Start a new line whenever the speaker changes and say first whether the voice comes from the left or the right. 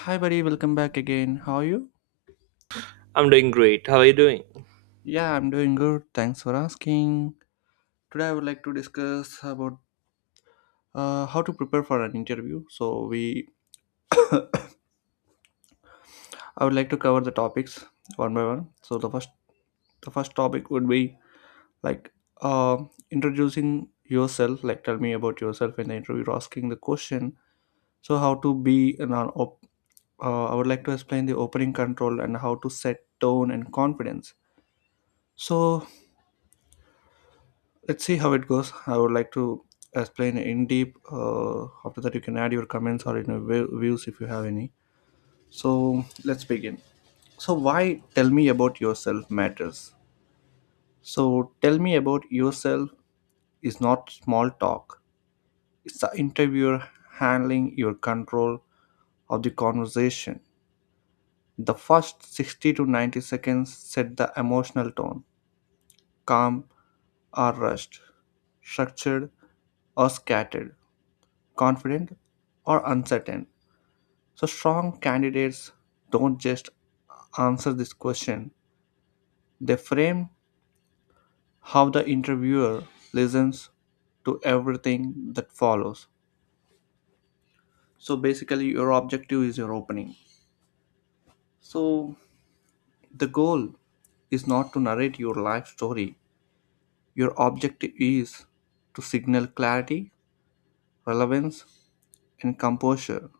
left: Hi, buddy, welcome back again. How are you?
right: I'm doing great. How are you doing?
left: Yeah, I'm doing good. Thanks for asking. Today, I would like to discuss about how to prepare for an interview. So, we I would like to cover the topics one by one. So, the first topic would be like uh, introducing yourself. Like, tell me about yourself in the interview, asking the question. So, how to be an I would like to explain the opening control and how to set tone and confidence. So let's see how it goes. I would like to explain in deep. After that you can add your comments or views if you have any. So let's begin. So why tell me about yourself matters. So tell me about yourself is not small talk. It's the interviewer handling your control of the conversation. The first 60 to 90 seconds set the emotional tone: calm or rushed, structured or scattered, confident or uncertain. So, strong candidates don't just answer this question, they frame how the interviewer listens to everything that follows. So, basically, your objective is your opening. So, the goal is not to narrate your life story, your objective is to signal clarity, relevance, and composure.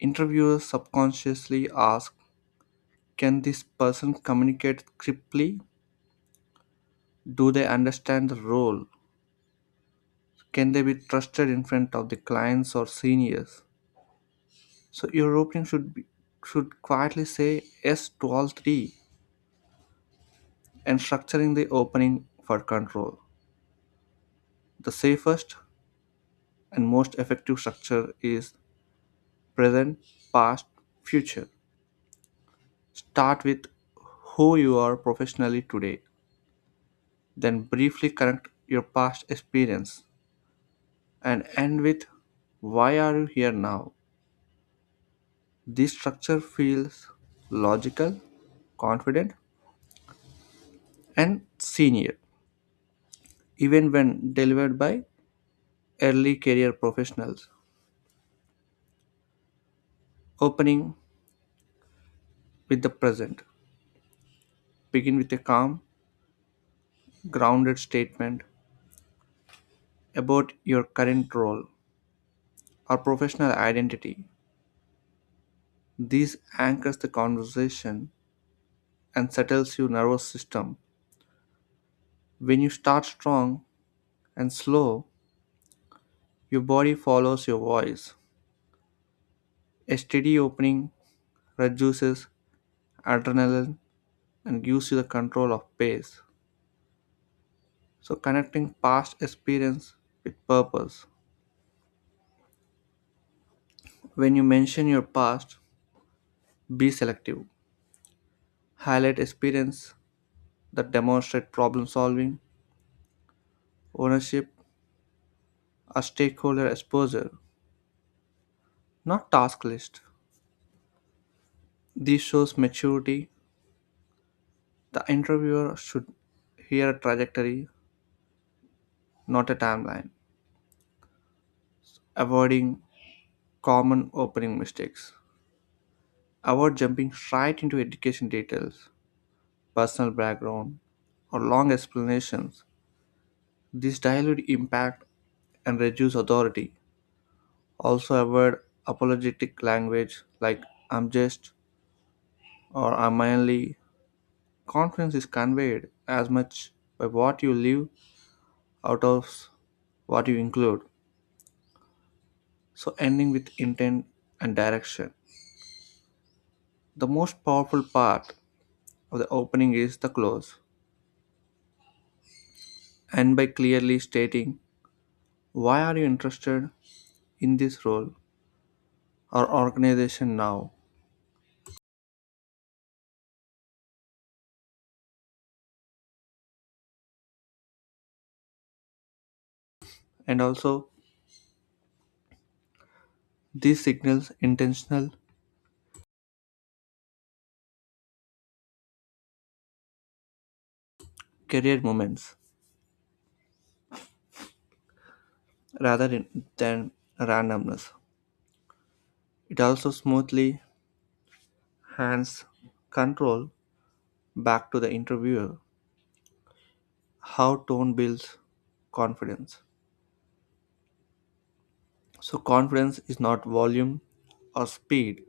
left: Interviewers subconsciously ask, can this person communicate cryptly? Do they understand the role? Can they be trusted in front of the clients or seniors? So your opening should be, should quietly say yes to all three, and structuring the opening for control. The safest and most effective structure is present, past, future. Start with who you are professionally today, then briefly connect your past experience and end with why are you here now. This structure feels logical, confident, and senior, even when delivered by early career professionals. Opening with the present. Begin with a calm, grounded statement about your current role or professional identity. This anchors the conversation and settles your nervous system. When you start strong and slow, your body follows your voice. A steady opening reduces adrenaline and gives you the control of pace. So, connecting past experience with purpose. When you mention your past, be selective. Highlight experience that demonstrate problem solving, ownership, or stakeholder exposure, not task list. This shows maturity. The interviewer should hear a trajectory, not a timeline. Avoiding common opening mistakes. Avoid jumping right into education details, personal background, or long explanations. These dilute impact and reduce authority. Also avoid apologetic language like I'm just or I'm only. Confidence is conveyed as much by what you leave out of what you include. So ending with intent and direction. The most powerful part of the opening is the close. And by clearly stating why are you interested in this role or organization now? And also, these signals intentional career movements rather than randomness. It also smoothly hands control back to the interviewer. How tone builds confidence. So, confidence is not volume or speed,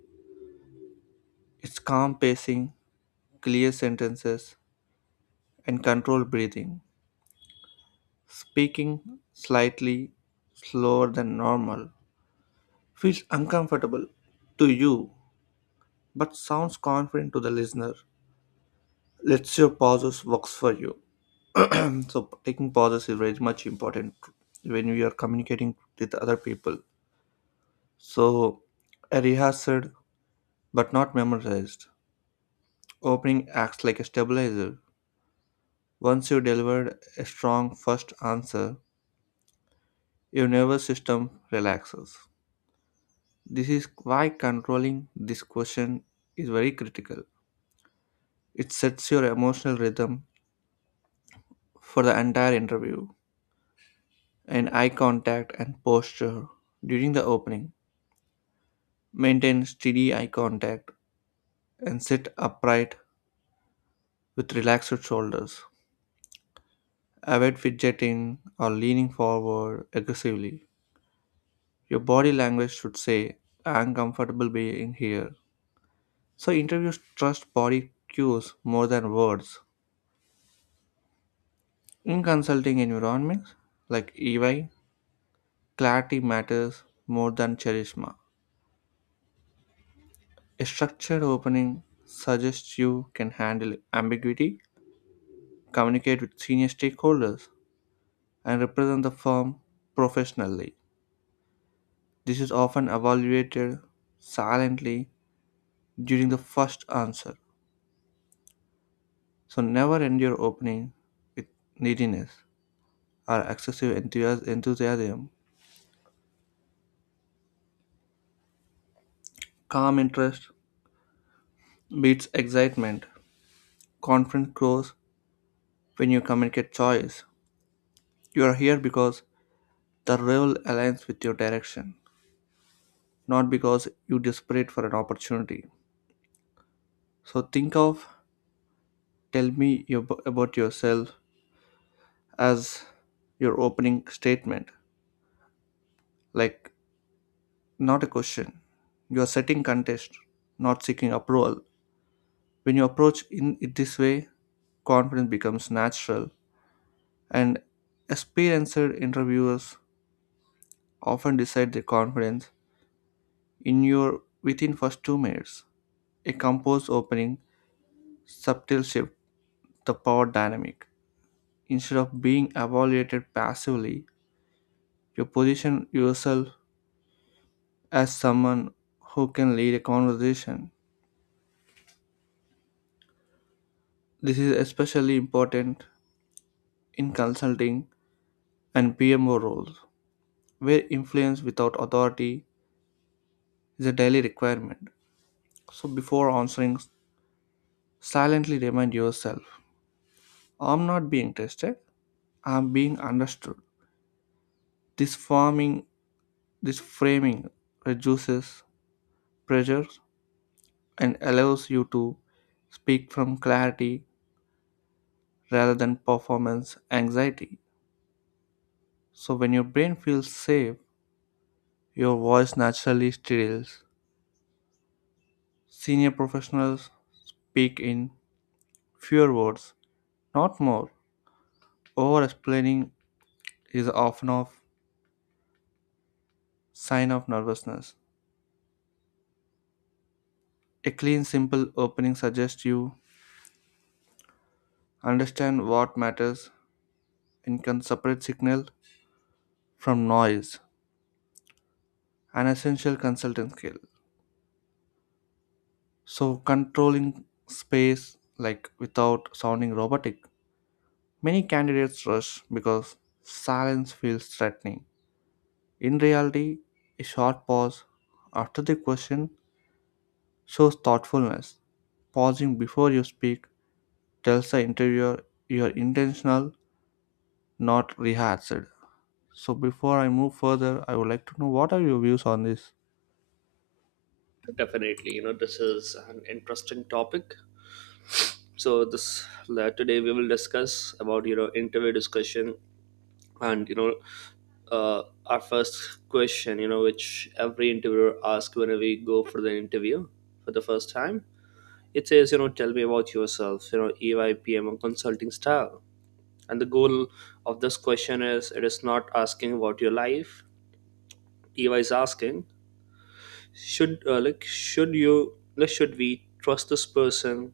left: it's calm pacing, clear sentences, and controlled breathing. Speaking slightly slower than normal feels uncomfortable to you but sounds confident to the listener. Let's see if pauses works for you. And so taking pauses is very much important when you are communicating with other people. So a rehearsed but not memorized opening acts like a stabilizer. Once you delivered a strong first answer, your nervous system relaxes. This is why controlling this question is very critical. It sets your emotional rhythm for the entire interview. And eye contact and posture during the opening. Maintain steady eye contact and sit upright with relaxed shoulders. Avoid fidgeting or leaning forward aggressively. Your body language should say, I'm comfortable being here. So, interviews trust body cues more than words. In consulting environments like EY, clarity matters more than charisma. A structured opening suggests you can handle ambiguity, communicate with senior stakeholders, and represent the firm professionally. This is often evaluated silently during the first answer. So never end your opening with neediness or excessive enthusiasm. Calm interest beats excitement. Confidence grows when you communicate choice. You are here because the role aligns with your direction, not because you desperate for an opportunity. So think of tell me about yourself as your opening statement, like not a question. You are setting contest, not seeking approval. When you approach in it this way, confidence becomes natural, and experienced interviewers often decide their confidence in your within first 2 minutes. A composed opening, subtle shift, the power dynamic. Instead of being evaluated passively, you position yourself as someone who can lead a conversation. This is especially important in consulting and PMO roles, where influence without authority is a daily requirement. So, before answering, silently remind yourself, I'm not being tested, I'm being understood. This forming, this framing reduces pressure and allows you to speak from clarity rather than performance anxiety. So, when your brain feels safe, your voice naturally steadies. Senior professionals speak in fewer words, not more. Over explaining is often a sign of nervousness. A clean, simple opening suggests you understand what matters and can separate signal from noise, an essential consulting skill. So, controlling space like without sounding robotic. Many candidates rush because silence feels threatening. In reality, a short pause after the question shows thoughtfulness. Pausing before you speak tells the interviewer you're intentional, not rehearsed. So before I move further, I would like to know what are your views on this?
right: Definitely, you know, this is an interesting topic. So today we will discuss about, you know, interview discussion, and, you know, our first question, you know, which every interviewer asks whenever we go for the interview for the first time. It says, you know, tell me about yourself, you know, EYPM or consulting style, and the goal of this question is it is not asking about your life. EY is asking, should like should you like should we trust this person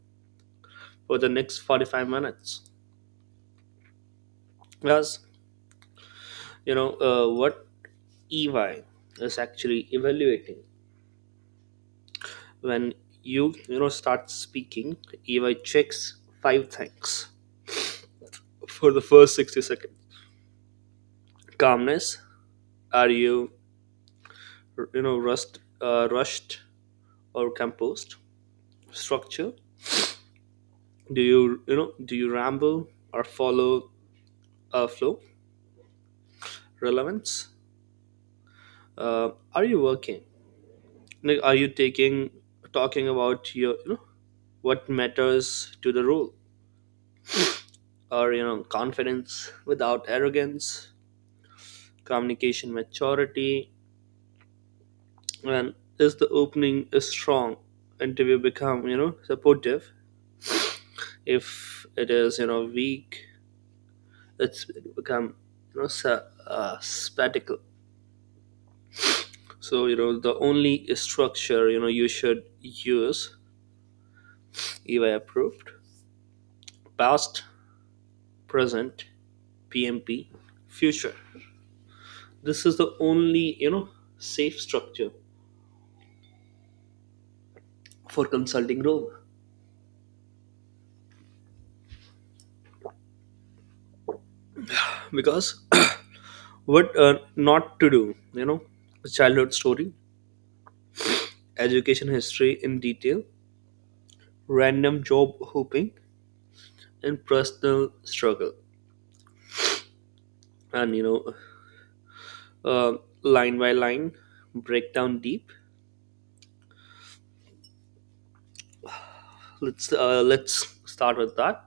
right: for the next 45 minutes? Because, you know, what ey is actually evaluating when you know start speaking, ey checks five things for the first 60 seconds. Calmness, are you, you know, rust rushed or composed? Structure, do you know, do you ramble or follow a flow? Relevance, are you working like are you taking talking about your, you know, what matters to the role? Or, you know, confidence without arrogance, communication maturity. And is the opening is strong, interview become, you know, supportive. If it is, you know, weak, it's become, you know, spectacle. So, you know, the only structure, you know, you should use if I approved: past, present, PMP, future. This is the only, you know, safe structure for consulting role. Because what not to do, you know: childhood story, education history in detail, random job hopping, and personal struggle. And, you know, uh, line by line breakdown deep. Let's start with that.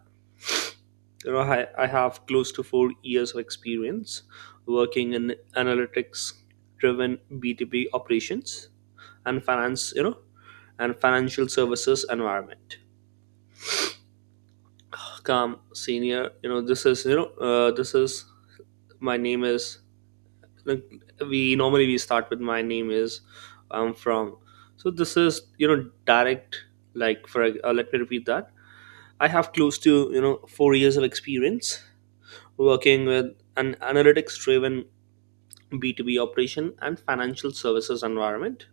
right: You know, I have close to 4 years of experience working in analytics driven B2B operations and finance, you know, and financial services environment. Come, senior, you know this is, you know, this is my name is, like, we normally we start with my name is, I'm from. So this is, you know, direct. Like for let me repeat that. I have close to, you know, 4 years of experience working with an analytics driven B2B operation and financial services environment.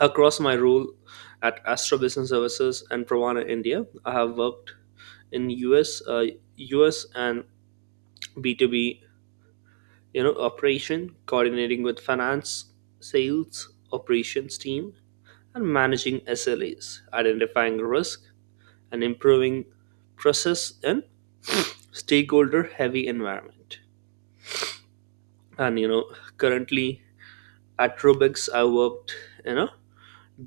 right: Across my role at Astra Business Services and Pravana India, I have worked in US and B2B, you know, operation, coordinating with finance, sales, operations team, and managing SLAs, identifying risk and improving process in stakeholder heavy environment. And, you know, currently at Rubix, I worked, you know,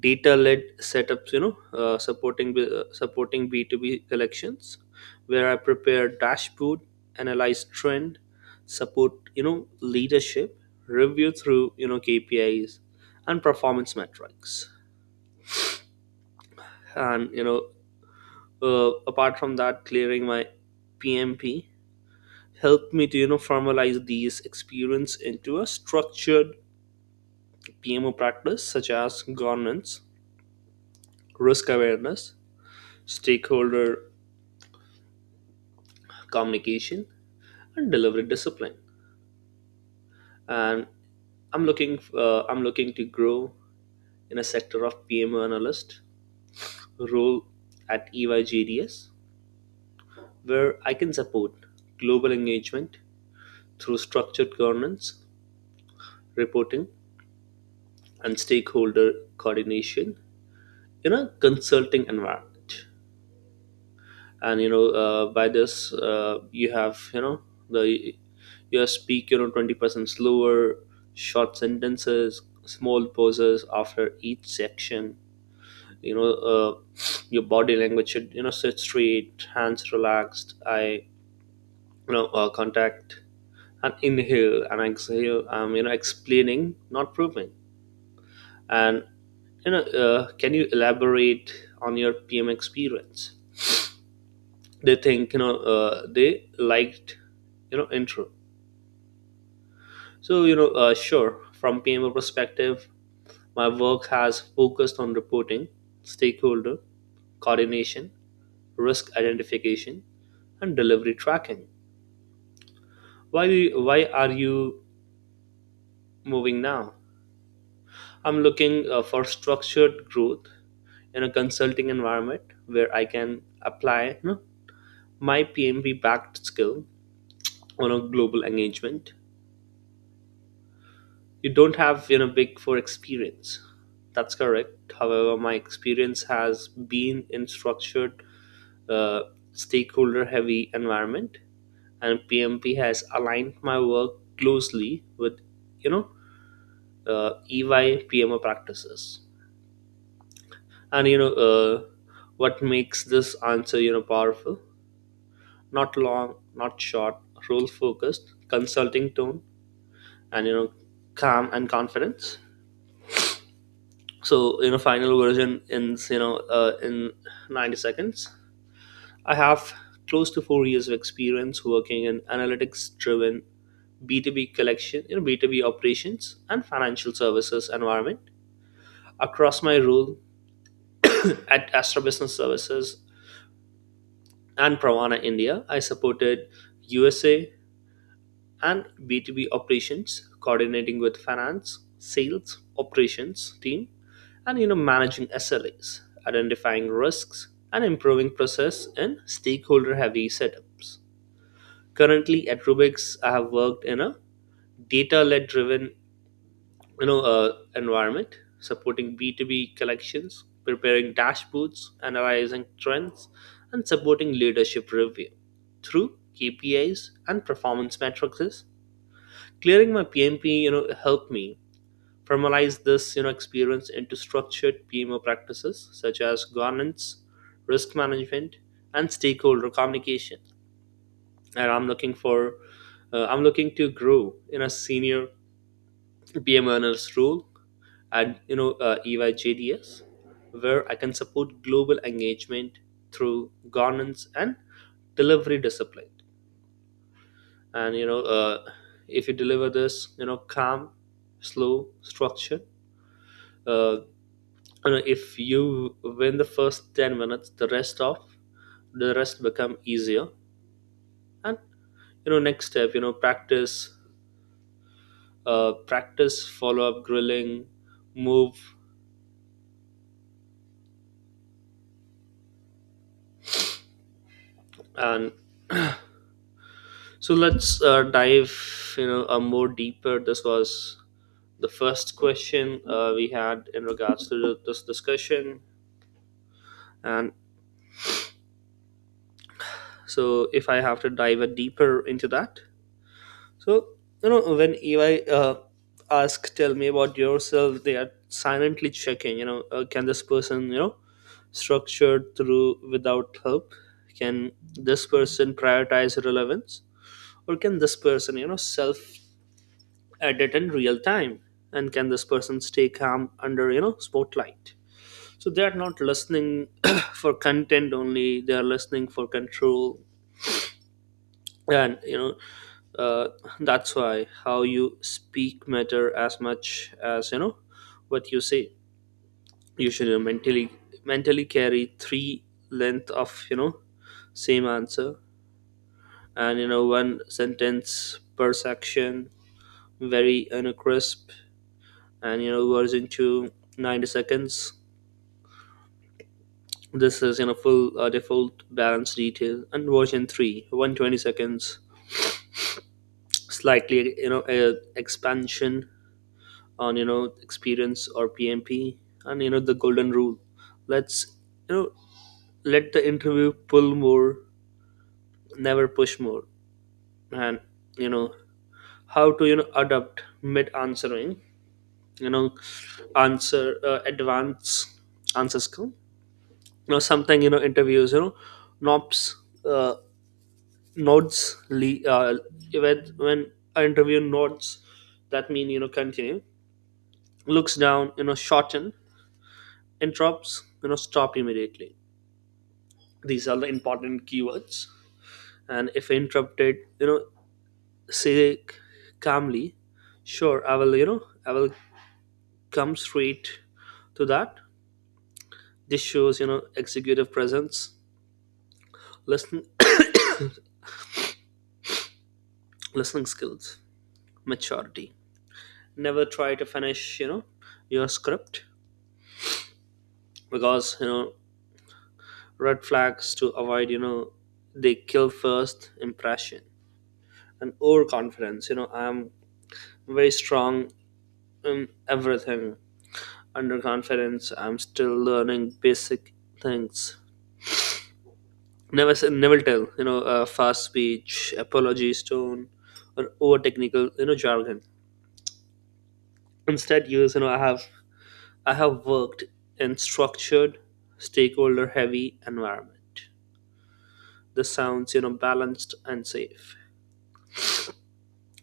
right: data-led setups, you know, supporting B2B collections, where I prepare dashboard, analyze trend, support, you know, leadership review through, you know, kpis and performance metrics. And, you know, apart from that, clearing my pmp helped me to, you know, formalize these experience into a structured pmo practice such as governance, risk awareness, stakeholder communication, and delivery discipline. And I'm looking to grow in a sector of PMO analyst role at EYGDS, where I can support global engagement through structured governance, reporting, and stakeholder coordination in a consulting environment. And, you know, by this, you have, you know, the you speak, you know, 20% slower, short sentences, small pauses after each section. You know, your body language should, you know, sit straight, hands relaxed, I you know contact, and inhale and exhale. I'm, you know, explaining, not proving. And, you know, can you elaborate on your pm experience? They think, you know, they liked, you know, intro. So, you know, sure, from pmo perspective my work has focused on reporting, stakeholder coordination, risk identification, and delivery tracking. Why are you moving now? I'm looking for structured growth in a consulting environment where I can apply, you know, my PMB backed skill on a global engagement. You don't have, you know, big four experience. That's correct. However, my experience has been in structured, uh, stakeholder heavy environment, and PMP has aligned my work closely with, you know, EY PMO practices. And, you know, what makes this answer, you know, powerful: not long, not short, role focused consulting tone, and, you know, calm and confidence. So, you know, final version in, you know, in 90 seconds: I have close to 4 years of experience working in analytics driven B2B collection, you know, B2B operations and financial services environment. Across my role at Astra Business Services and Pravana India, I supported USA and B2B operations, coordinating with finance, sales, operations team, and, you know, managing SLAs, identifying risks, and improving process in stakeholder-heavy setups. Currently at Rubix, I have worked in a data-led driven, you know, environment supporting B2B collections, preparing dashboards, analyzing trends, and supporting leadership review through kpis and performance metrics. Clearing my pmp, you know, helped me formalize this, you know, experience into structured pmo practices such as governance, risk management, and stakeholder communication. And i'm looking to grow in a senior BMNR's role and, you know, EYJDS, where I can support global engagement through governance and delivery discipline. And, you know, if you deliver this, you know, calm, slow, structure. Uh, you know, if you win the first 10 minutes, the rest become easier. And, you know, next step, you know, practice follow up grilling, move, and so let's dive, you know, a more deeper. This was the first question we had in regards to this discussion. And so if I have to dive a deeper into that, so, you know, when EY ask, tell me about yourself, they are silently checking. You know, can this person, you know, structured through without help? Can this person prioritize relevance, or can this person, you know, self edit in real time, and can this person stay calm under, you know, spotlight? So they are not listening for content only, they are listening for control. And, you know, uh, that's why how you speak matter as much as, you know, what you say. You should, mentally carry three length of, you know, same answer. And, you know, one sentence per section, very, you know, crisp. And, you know, version 2, 90 seconds this is, you know, full, default balance detail. And version 3, 120 seconds, slightly, you know, expansion on, you know, experience or pmp. And, you know, the golden rule, let's, you know, let the interview pull more, never push more. And, you know, how to, you know, adapt mid answering, you know, answer, advance answer skill, you know, something, you know, interviews, you know, nops uh, nods. Le- uh, when when an interview nods, that mean, you know, continue. Looks down, you know, shorten. Interrupts, you know, stop immediately. These are the important keywords. And if interrupted, you know, say calmly, sure i will come straight to that. This shows, you know, executive presence, listen listening skills, maturity. Never try to finish, you know, your script, because, you know, red flags to avoid, you know, they kill first impression. And overconfidence, you know, I'm very strong in everything. Underconfidence, I'm still learning basic things. Never say, never tell, you know, fast speech, apologies tone, or over technical, you know, jargon. Instead use, you know, I have worked in structured stakeholder heavy environment. This sounds, you know, balanced and safe.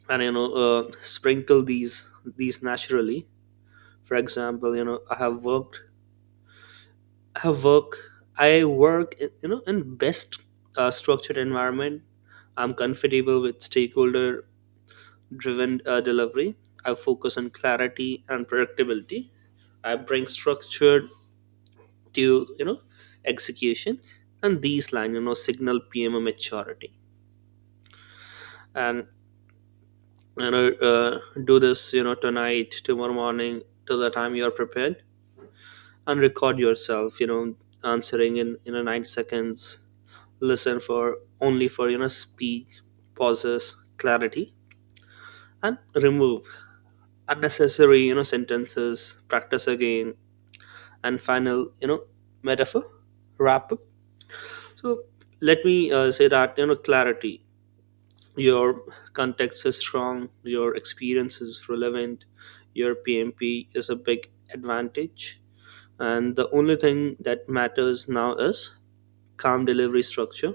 right: And, you know, sprinkle these naturally, for example, you know, I have worked I have work I work in, you know, in best, structured environment. I'm comfortable with stakeholder driven, delivery. I focus on clarity and predictability. I bring structure to, you know, execution. And these line, you know, signal pmo maturity. And, you know, do this, you know, tonight, tomorrow morning, till the time you are prepared. And record yourself, you know, answering in, you know, 9 seconds. Listen for, only for, you know, speak pauses, clarity, and remove unnecessary, you know, sentences. Practice again. And final, you know, metaphor wrap up. So let me, say that, you know, clarity, your context is strong, your experience is relevant, your pmp is a big advantage. And the only thing that matters now is calm delivery structure.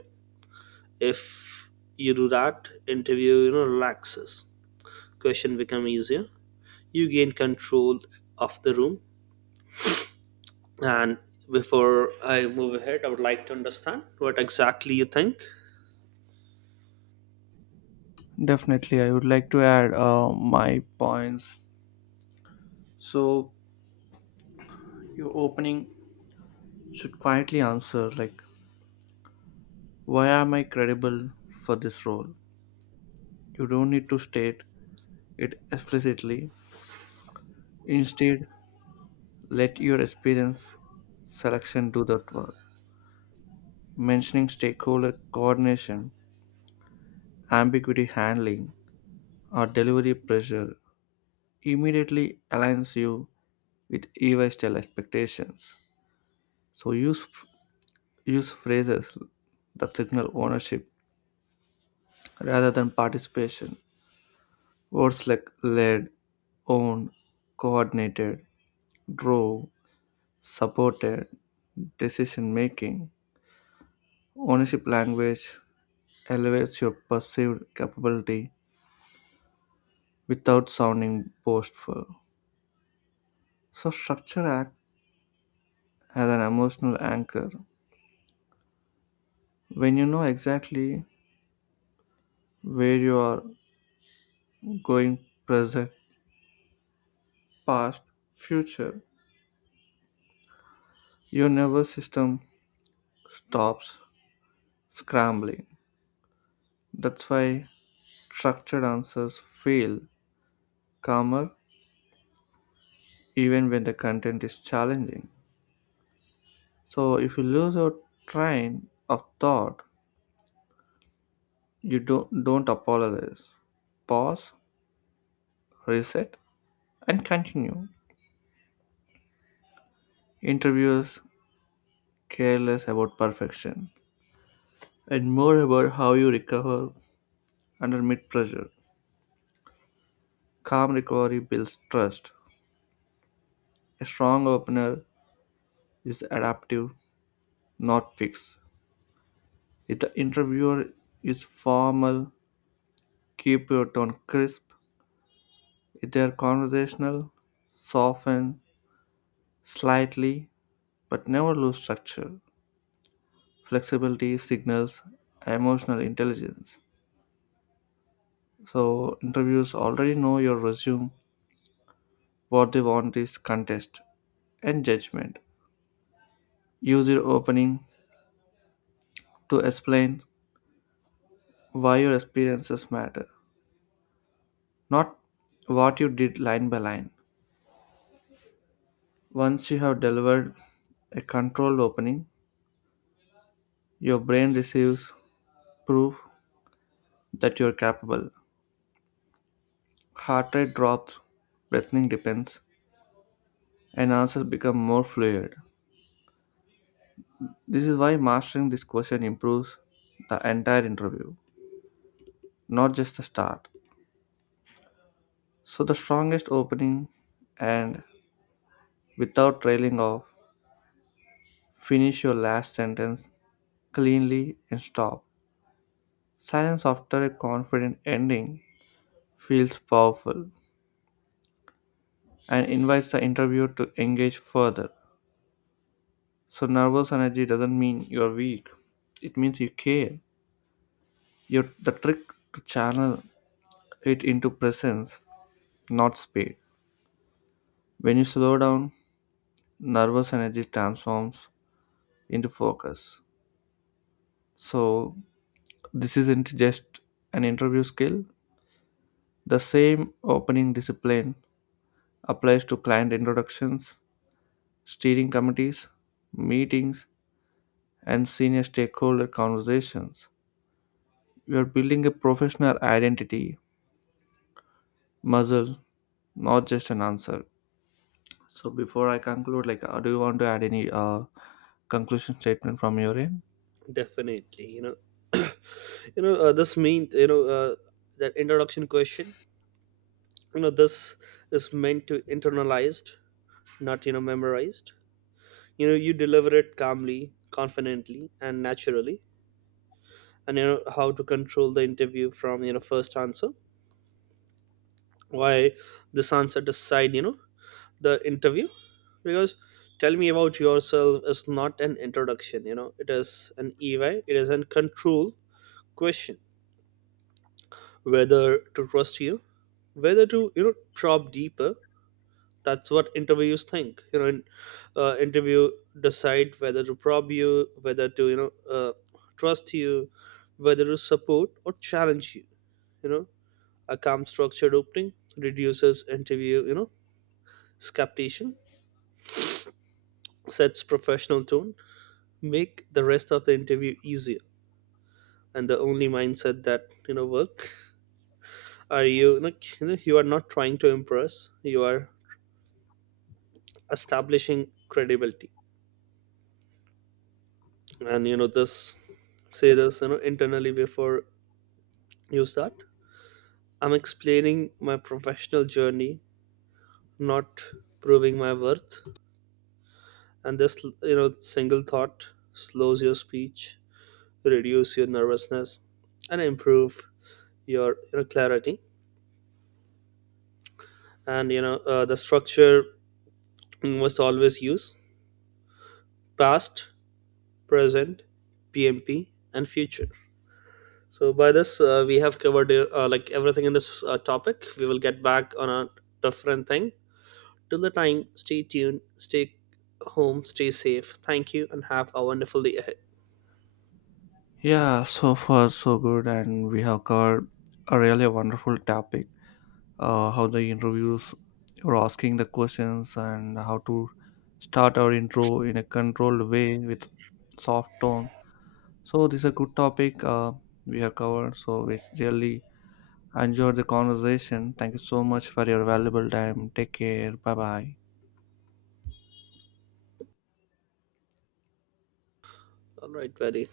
right: If you do that, interview, you know, relaxes, question become easier, you gain control of the room. And before I move ahead, I would like to understand what exactly you think.
left: Definitely, I would like to add my points. So your opening should quietly answer like, why am I credible for this role? You don't need to state it explicitly. Instead, let your experience selection do that work. Mentioning stakeholder coordination, ambiguity handling, or delivery pressure immediately aligns you with EY style expectations. So use phrases that signal ownership rather than participation. Words like led, owned, coordinated, drove, supported, decision making. Ownership language elevates your perceived capability without sounding boastful. So structure as an emotional anchor. When you know exactly where you are going, present, past, future, your nervous system stops scrambling. That's why structured answers feel calmer even when the content is challenging. So if you lose your train of thought, you don't apologize. Pause, reset, and continue. Interviewers careless about perfection and more about how you recover under mid pressure. Calm recovery builds trust. A strong opener is adaptive, not fixed. If the interviewer is formal, keep your tone crisp. If they are conversational, soften slightly but never lose structure. Flexibility signals emotional intelligence. So, interviews already know your resume, what they want is contest and judgment. Use your opening to explain why your experiences matter, not what you did line by line. Once you have delivered a controlled opening, your brain receives proof that you're capable. Heart rate drops, breathing depends, and answers become more fluid. This is why mastering this question improves the entire interview, not just the start. So, the strongest opening, and without trailing off, finish your last sentence cleanly and stop. Silence after a confident ending feels powerful and invites the interviewer to engage further. So, nervous energy doesn't mean you're weak, it means you care. You're the trick to channel it into presence, not speed. When you slow down, nervous energy transforms into focus. So, this isn't just an interview skill, the same opening discipline applies to client introductions, steering committees, meetings, and senior stakeholder conversations. You are building a professional identity, muzzle, not just an answer. So before I conclude, like, do you want to add any conclusion statement from your end?
right: Definitely, you know, you know, this means, you know, that introduction question. You know, this is meant to internalized, not, you know, memorized. You know, you deliver it calmly, confidently, and naturally. And, you know, how to control the interview from, you know, first answer. Why this answer decide, you know, the interview? Because tell me about yourself is not an introduction. You know, it is an EY. It is an control question, whether to trust you, whether to, you know, probe deeper. That's what interviews think. You know, interview decide whether to probe you, whether to, you know, trust you, whether to support or challenge you. You know, a calm structured opening reduces interview, you know, skepticism, sets professional tone, make the rest of the interview easier. And the only mindset that, you know, work are, you know, you are not trying to impress. You are establishing credibility. And, you know, this, say this, you know, internally before you start: I'm explaining my professional journey, not proving my worth. And this, you know, single thought slows your speech, reduce your nervousness, and improve your, you know, clarity. And, you know, the structure you must always use: past, present, pmp, and future. So by this, we have covered, like, everything in this, topic. We will get back on a different thing. Till the time, stay tuned, stay home, stay safe. Thank you, and have a wonderful day ahead.
left: Yeah, so far so good, and we have covered a really wonderful topic. How the interviews or asking the questions and how to start our intro in a controlled way with soft tone. So this is a good topic we have covered. So it's really, I enjoyed the conversation. Thank you so much for your valuable time. Take care. Bye bye.
right: All right, buddy.